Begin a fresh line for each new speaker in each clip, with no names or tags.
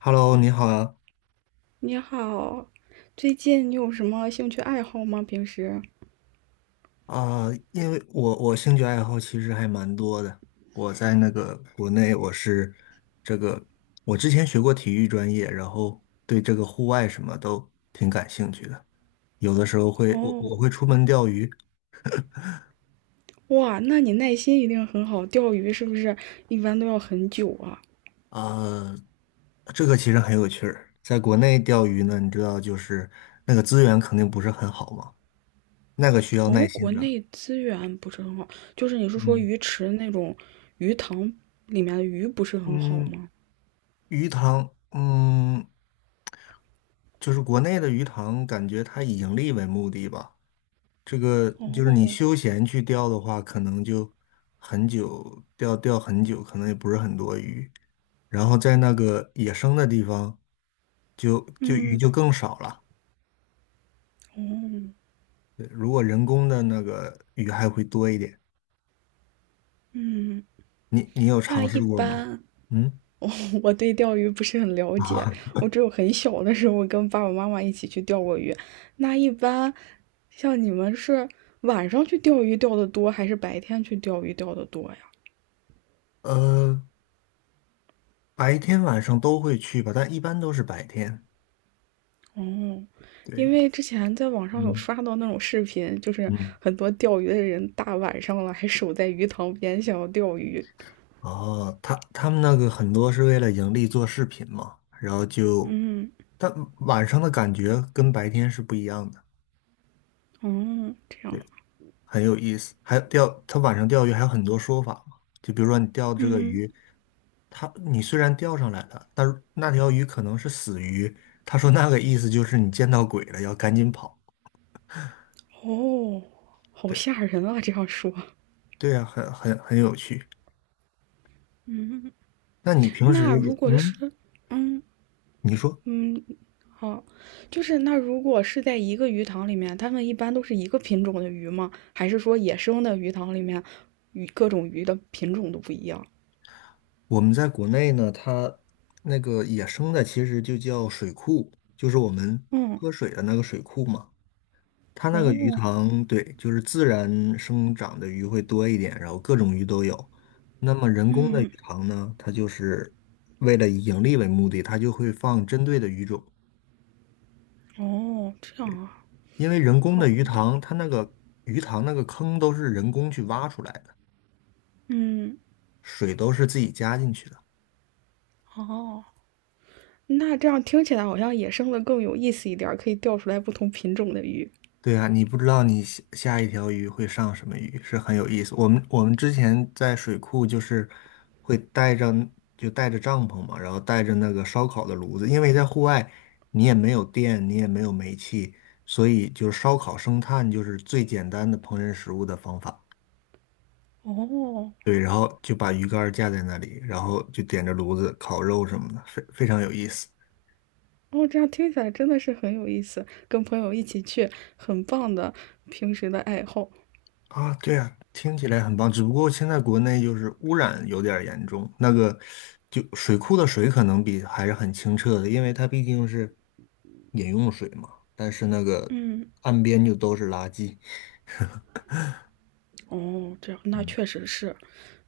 Hello，你好啊，
你好，最近你有什么兴趣爱好吗？平时？
啊、因为我兴趣爱好其实还蛮多的。我在那个国内，我是这个，我之前学过体育专业，然后对这个户外什么都挺感兴趣的。有的时候会我
哦，
我会出门钓鱼，
哇，那你耐心一定很好，钓鱼是不是一般都要很久啊？
呃，这个其实很有趣儿。在国内钓鱼呢，你知道就是那个资源肯定不是很好嘛，那个需要耐
哦，国
心的。
内资源不是很好，就是你是说
嗯
鱼池那种鱼塘里面的鱼不是很好
嗯，
吗？
鱼塘，嗯。就是国内的鱼塘，感觉它以盈利为目的吧。这个就是你
哦，
休闲去钓的话，可能就很久，钓很久，可能也不是很多鱼。然后在那个野生的地方，就鱼
嗯，
就更少了。
哦，
对，如果人工的那个鱼还会多一点。你有
那
尝
一
试过吗？
般
嗯
我对钓鱼不是很了解，
啊，
我只有很小的时候跟爸爸妈妈一起去钓过鱼。那一般像你们是晚上去钓鱼钓的多，还是白天去钓鱼钓的多呀？
呃，白天晚上都会去吧，但一般都是白天。
哦，因
对，
为之前在网上有
嗯
刷到那种视频，就是
嗯。
很多钓鱼的人大晚上了还守在鱼塘边想要钓鱼。
哦，他们那个很多是为了盈利做视频嘛，然后就，
嗯，
但晚上的感觉跟白天是不一样的，
哦，这
对，
样，
很有意思。还有他晚上钓鱼还有很多说法嘛，就比如说你钓这个
嗯，
鱼，你虽然钓上来了，但是那条鱼可能是死鱼，他说那个意思就是你见到鬼了，要赶紧跑。
哦，好
对，
吓人啊！这样说，
对呀，很有趣。那你平
那
时也，
如果是，嗯
你说。
嗯，哦，就是那如果是在一个鱼塘里面，它们一般都是一个品种的鱼吗？还是说野生的鱼塘里面，鱼各种鱼的品种都不一样？
我们在国内呢，它那个野生的其实就叫水库，就是我们
嗯，
喝水的那个水库嘛。它那个鱼
哦，
塘，对，就是自然生长的鱼会多一点，然后各种鱼都有。那么人工的鱼塘呢，它就是为了以盈利为目的，它就会放针对的鱼种。
哦，这样啊，
因为人工的
好
鱼
的，
塘，它那个鱼塘那个坑都是人工去挖出来的，
嗯，
水都是自己加进去的。
哦，那这样听起来好像野生的更有意思一点儿，可以钓出来不同品种的鱼。
对啊，你不知道你下下一条鱼会上什么鱼，是很有意思。我们之前在水库就是会带着就带着帐篷嘛，然后带着那个烧烤的炉子，因为在户外你也没有电，你也没有煤气，所以就是烧烤生炭就是最简单的烹饪食物的方法。
哦，
对，然后就把鱼竿架在那里，然后就点着炉子烤肉什么的，非常有意思。
哦，这样听起来真的是很有意思，跟朋友一起去，很棒的平时的爱好。
啊，对啊，听起来很棒。只不过现在国内就是污染有点儿严重，那个就水库的水可能比还是很清澈的，因为它毕竟是饮用水嘛。但是那个
嗯，
岸边就都是垃圾。
哦，这样那确实是，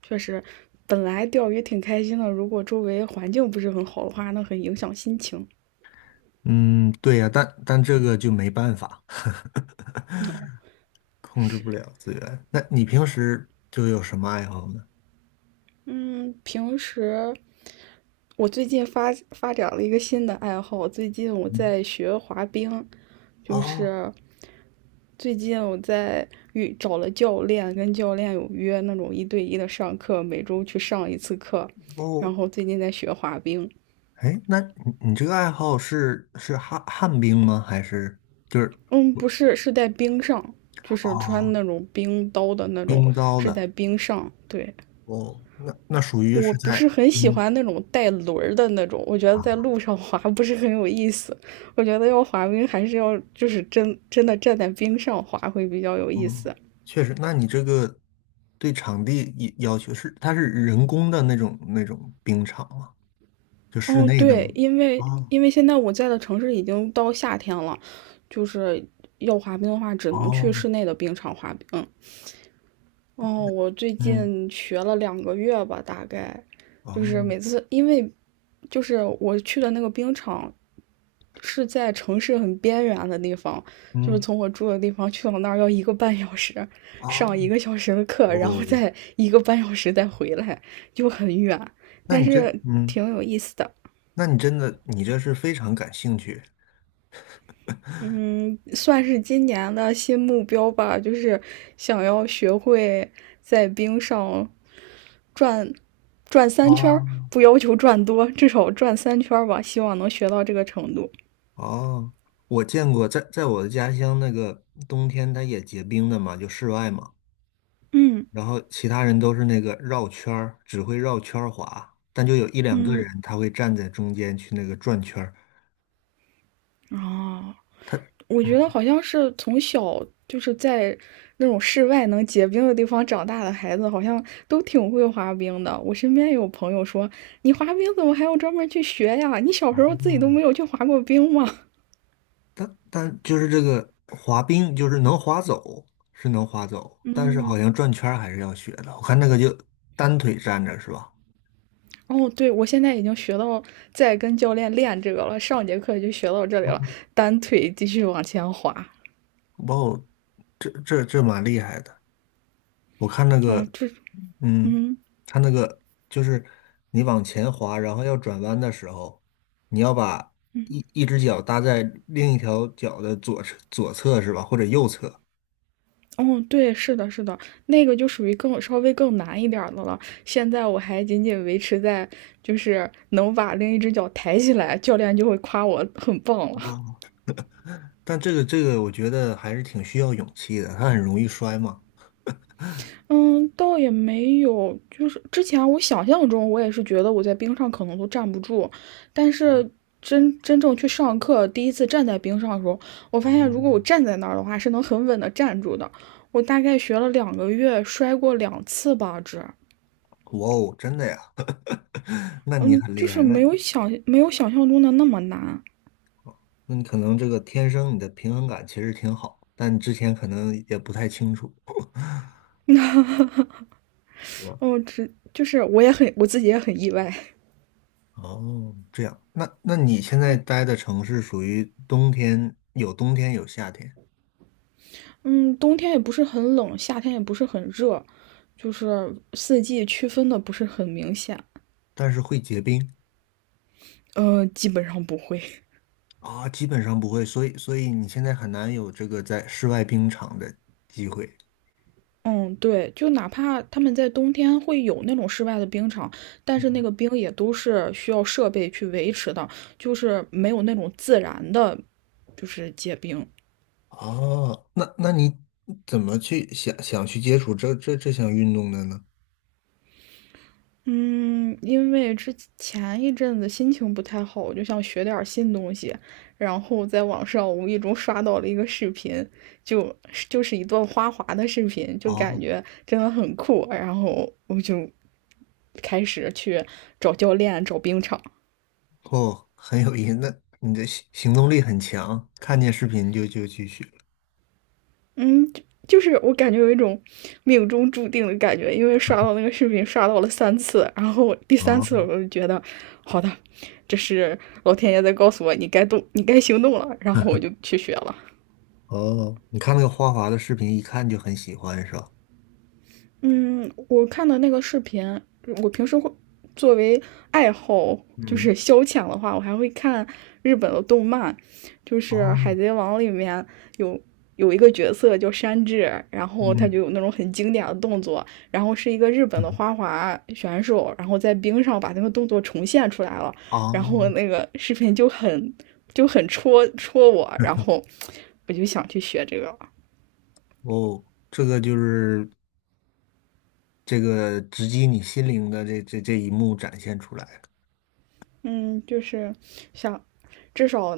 确实，本来钓鱼挺开心的，如果周围环境不是很好的话，那很影响心情。
嗯，对呀，但这个就没办法，控制
是，
不了资源。那你平时就有什么爱好呢？
嗯，平时我最近发展了一个新的爱好，最近我
嗯，
在学滑冰，就
哦
是最近我在找了教练，跟教练有约那种一对一的上课，每周去上一次课，然
哦，
后最近在学滑冰，
哎，那你这个爱好是旱冰吗？还是就是
嗯，不是，是在冰上，就是
啊，
穿那种冰刀的那种，
冰刀
是
的？
在冰上，对。
哦，那属于
我
是
不
在
是很喜
嗯，
欢那种带轮儿的那种，我觉得
啊，
在路上滑不是很有意思。我觉得要滑冰还是要就是真真的站在冰上滑会比较有意
嗯，
思。
确实，那你这个对场地要求是，它是人工的那种冰场吗？就室
哦，
内的吗？
对，因为
哦
因为现在我在的城市已经到夏天了，就是要滑冰的话，只能去
哦，
室内的冰场滑冰。哦，我最
嗯
近学了两个月吧，大概，就是每
哦
次因为就是我去的那个冰场是在城市很边缘的地方，就是
嗯
从我住的地方去到那儿要一个半小时，
哦
上1个小时的课，然后
哦，
再一个半小时再回来，就很远，
那
但
你真
是
嗯，
挺有意思的，
那你真的你这是非常感兴趣
算是今年的新目标吧，就是想要学会在冰上转转三圈
哦，
不要求转多，至少转三圈吧，希望能学到这个程度。
哦。我见过在我的家乡那个冬天它也结冰的嘛，就室外嘛。
嗯
然后其他人都是那个绕圈儿，只会绕圈儿滑，但就有一两个人
嗯，
他会站在中间去那个转圈儿。
哦，
他，
我觉得
嗯，
好像是从小就是在那种室外能结冰的地方长大的孩子，好像都挺会滑冰的。我身边有朋友说：“你滑冰怎么还要专门去学呀？你小时候自己都没
哦，
有去滑过冰吗？”
但就是这个滑冰，就是能滑走是能滑走，但是好像转圈儿还是要学的。我看那个就单腿站着是吧？
哦，对，我现在已经学到在跟教练练这个了，上节课就学到这里了，单腿继续往前滑。
哇哦，这蛮厉害的。我看那个，
哦，这
嗯，它那个就是你往前滑，然后要转弯的时候，你要把一只脚搭在另一条脚的左侧是吧，或者右侧。
嗯，对，是的，是的，那个就属于更稍微更难一点儿的了。现在我还仅仅维持在就是能把另一只脚抬起来，教练就会夸我很棒了。
哦但这个，我觉得还是挺需要勇气的，它很容易摔嘛。
嗯，倒也没有，就是之前我想象中我也是觉得我在冰上可能都站不住，但是真正去上课，第一次站在冰上的时候，我发现
哦，
如果我站在那儿的话，是能很稳的站住的。我大概学了两个月，摔过2次吧，这。
哇哦，真的呀？那你
嗯，
很
就
厉
是
害，那
没有想象中的那么难
那你可能这个天生你的平衡感其实挺好，但之前可能也不太清楚，是吧？
哦，就是我自己也很意外，
哦，这样，那你现在待的城市属于冬天，有冬天有夏天，
嗯，冬天也不是很冷，夏天也不是很热，就是四季区分的不是很明显，
但是会结冰
基本上不会，
啊，基本上不会，所以你现在很难有这个在室外冰场的机会。
嗯，对，就哪怕他们在冬天会有那种室外的冰场，但是那
嗯，
个冰也都是需要设备去维持的，就是没有那种自然的，就是结冰，
哦，那你怎么去想去接触这项运动的呢？
嗯，因为之前一阵子心情不太好，我就想学点儿新东西，然后在网上无意中刷到了一个视频，就就是一段花滑的视频，就感
哦
觉真的很酷，然后我就开始去找教练、找冰场。
哦，很有意思，那你的行动力很强，看见视频就去学了
嗯，就是我感觉有一种命中注定的感觉，因为刷到那个视频刷到了三次，然后第三次我
哦
就觉得，好的，这是老天爷在告诉我你该动，你该行动了，然后我 就去学了。
哦，你看那个花滑的视频，一看就很喜欢，是吧？
嗯，我看的那个视频，我平时会作为爱好就
嗯，
是消遣的话，我还会看日本的动漫，就是《海
哦，
贼王》里面有有一个角色叫山治，然后他
嗯，
就有那种很经典的动作，然后是一个日本的花滑选手，然后在冰上把那个动作重现出来了，
啊，
然后那个视频就很戳戳我，然后我就想去学这个了
哦，这个就是这个直击你心灵的这一幕展现出来了。
嗯，就是想至少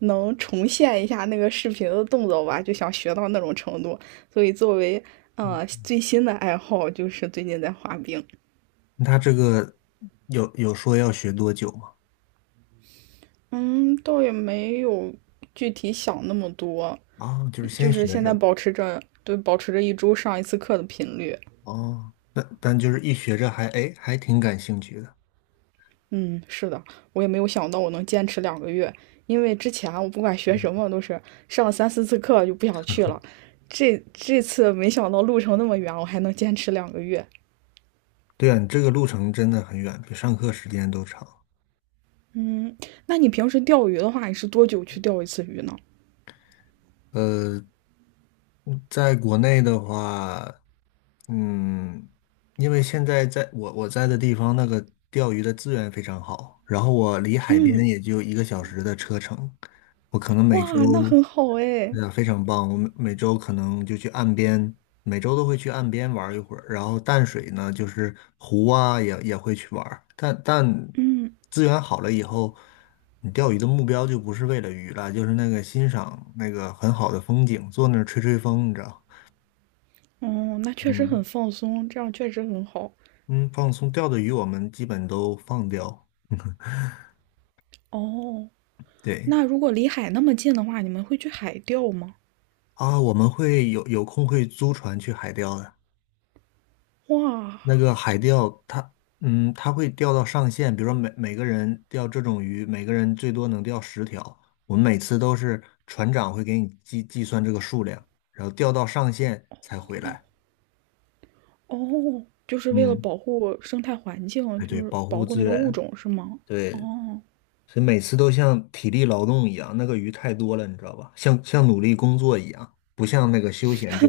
能重现一下那个视频的动作吧，就想学到那种程度。所以作为
嗯，
最新的爱好，就是最近在滑冰。
他这个有说要学多久吗？
嗯，倒也没有具体想那么多，
啊，就是
就
先
是
学
现在
着，
保持着一周上一次课的频率。
哦，但就是一学着还挺感兴趣的。
嗯，是的，我也没有想到我能坚持两个月，因为之前啊我不管学什
嗯，
么都是上三四次课就不想去了。这次没想到路程那么远，我还能坚持两个月，
对啊，你这个路程真的很远，比上课时间都长。
嗯，那你平时钓鱼的话，你是多久去钓一次鱼呢？
呃，在国内的话，嗯，因为现在在我在的地方，那个钓鱼的资源非常好，然后我离海边也就1个小时的车程，我可能每周，
哇，那
嗯，
很好哎。
对呀，非常棒！我们每周可能就去岸边，每周都会去岸边玩一会儿。然后淡水呢，就是湖啊，也会去玩儿。但资源好了以后，你钓鱼的目标就不是为了鱼了，就是那个欣赏那个很好的风景，坐那儿吹吹风，你知道？
哦，那确实很
嗯
放松，这样确实很好。
嗯，放松钓的鱼我们基本都放掉。
哦，
对
那如果离海那么近的话，你们会去海钓吗？
啊，我们有空会租船去海钓的。
哇，
那个海钓，它会钓到上限，比如说每个人钓这种鱼，每个人最多能钓10条。我们每次都是船长会给你计算这个数量，然后钓到上限才回来。
哦，就是为了
嗯，
保护生态环境，
哎，
就
对，
是
保护
保护
资
那个物
源，
种，是吗？
对，
哦，
所以每次都像体力劳动一样，那个鱼太多了，你知道吧？像努力工作一样，不像那个休闲钓。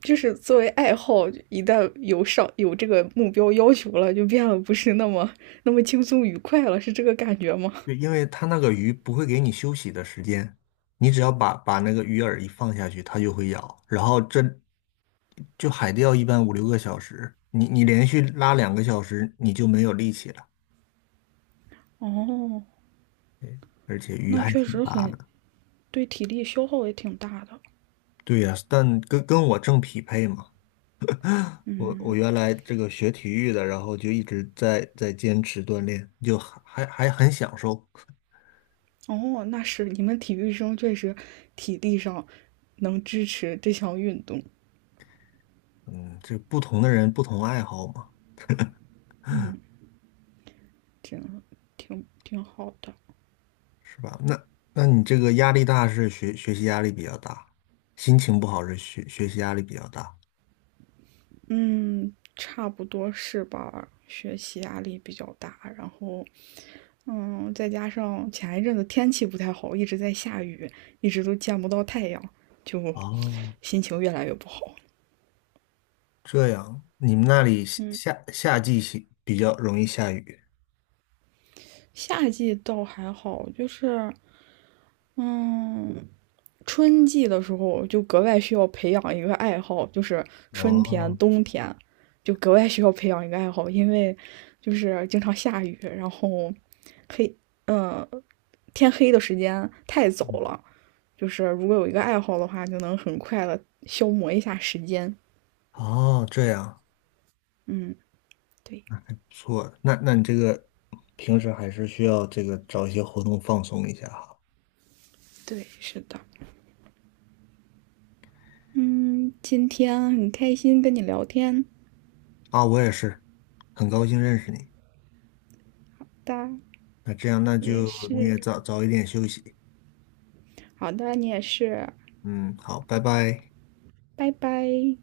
就是作为爱好，一旦有上有这个目标要求了，就变得不是那么那么轻松愉快了，是这个感觉吗？
对，因为它那个鱼不会给你休息的时间，你只要把那个鱼饵一放下去，它就会咬。然后这就海钓一般五六个小时，你连续拉2个小时，你就没有力气了。
哦，
对，而且鱼
那
还
确
挺
实
大
很
的。
对体力消耗也挺大的。
对呀，但跟我正匹配嘛。我原来这个学体育的，然后就一直在坚持锻炼，就还很享受。
哦，那是你们体育生确实体力上能支持这项运动，
嗯，这不同的人不同爱好嘛。
挺挺好的。
是吧？那你这个压力大是学习压力比较大，心情不好是学习压力比较大。
嗯，差不多是吧？学习压力比较大，然后，嗯，再加上前一阵子天气不太好，一直在下雨，一直都见不到太阳，就
哦，
心情越来越不好。
这样，你们那里夏季是比较容易下雨。
夏季倒还好，就是嗯，春季的时候就格外需要培养一个爱好，就是春天、
哦，
冬天就格外需要培养一个爱好，因为就是经常下雨，然后黑，嗯，天黑的时间太早
嗯，
了。就是如果有一个爱好的话，就能很快的消磨一下时间。
哦，这样，
嗯，对
不错。那你这个平时还是需要这个找一些活动放松一下哈。
对，是的。嗯，今天很开心跟你聊天
啊，我也是，很高兴认识你。
的，
那这样，那
我也
就你
是。
也早早一点休息。
好的，你也是，
嗯，好，拜拜。
拜拜。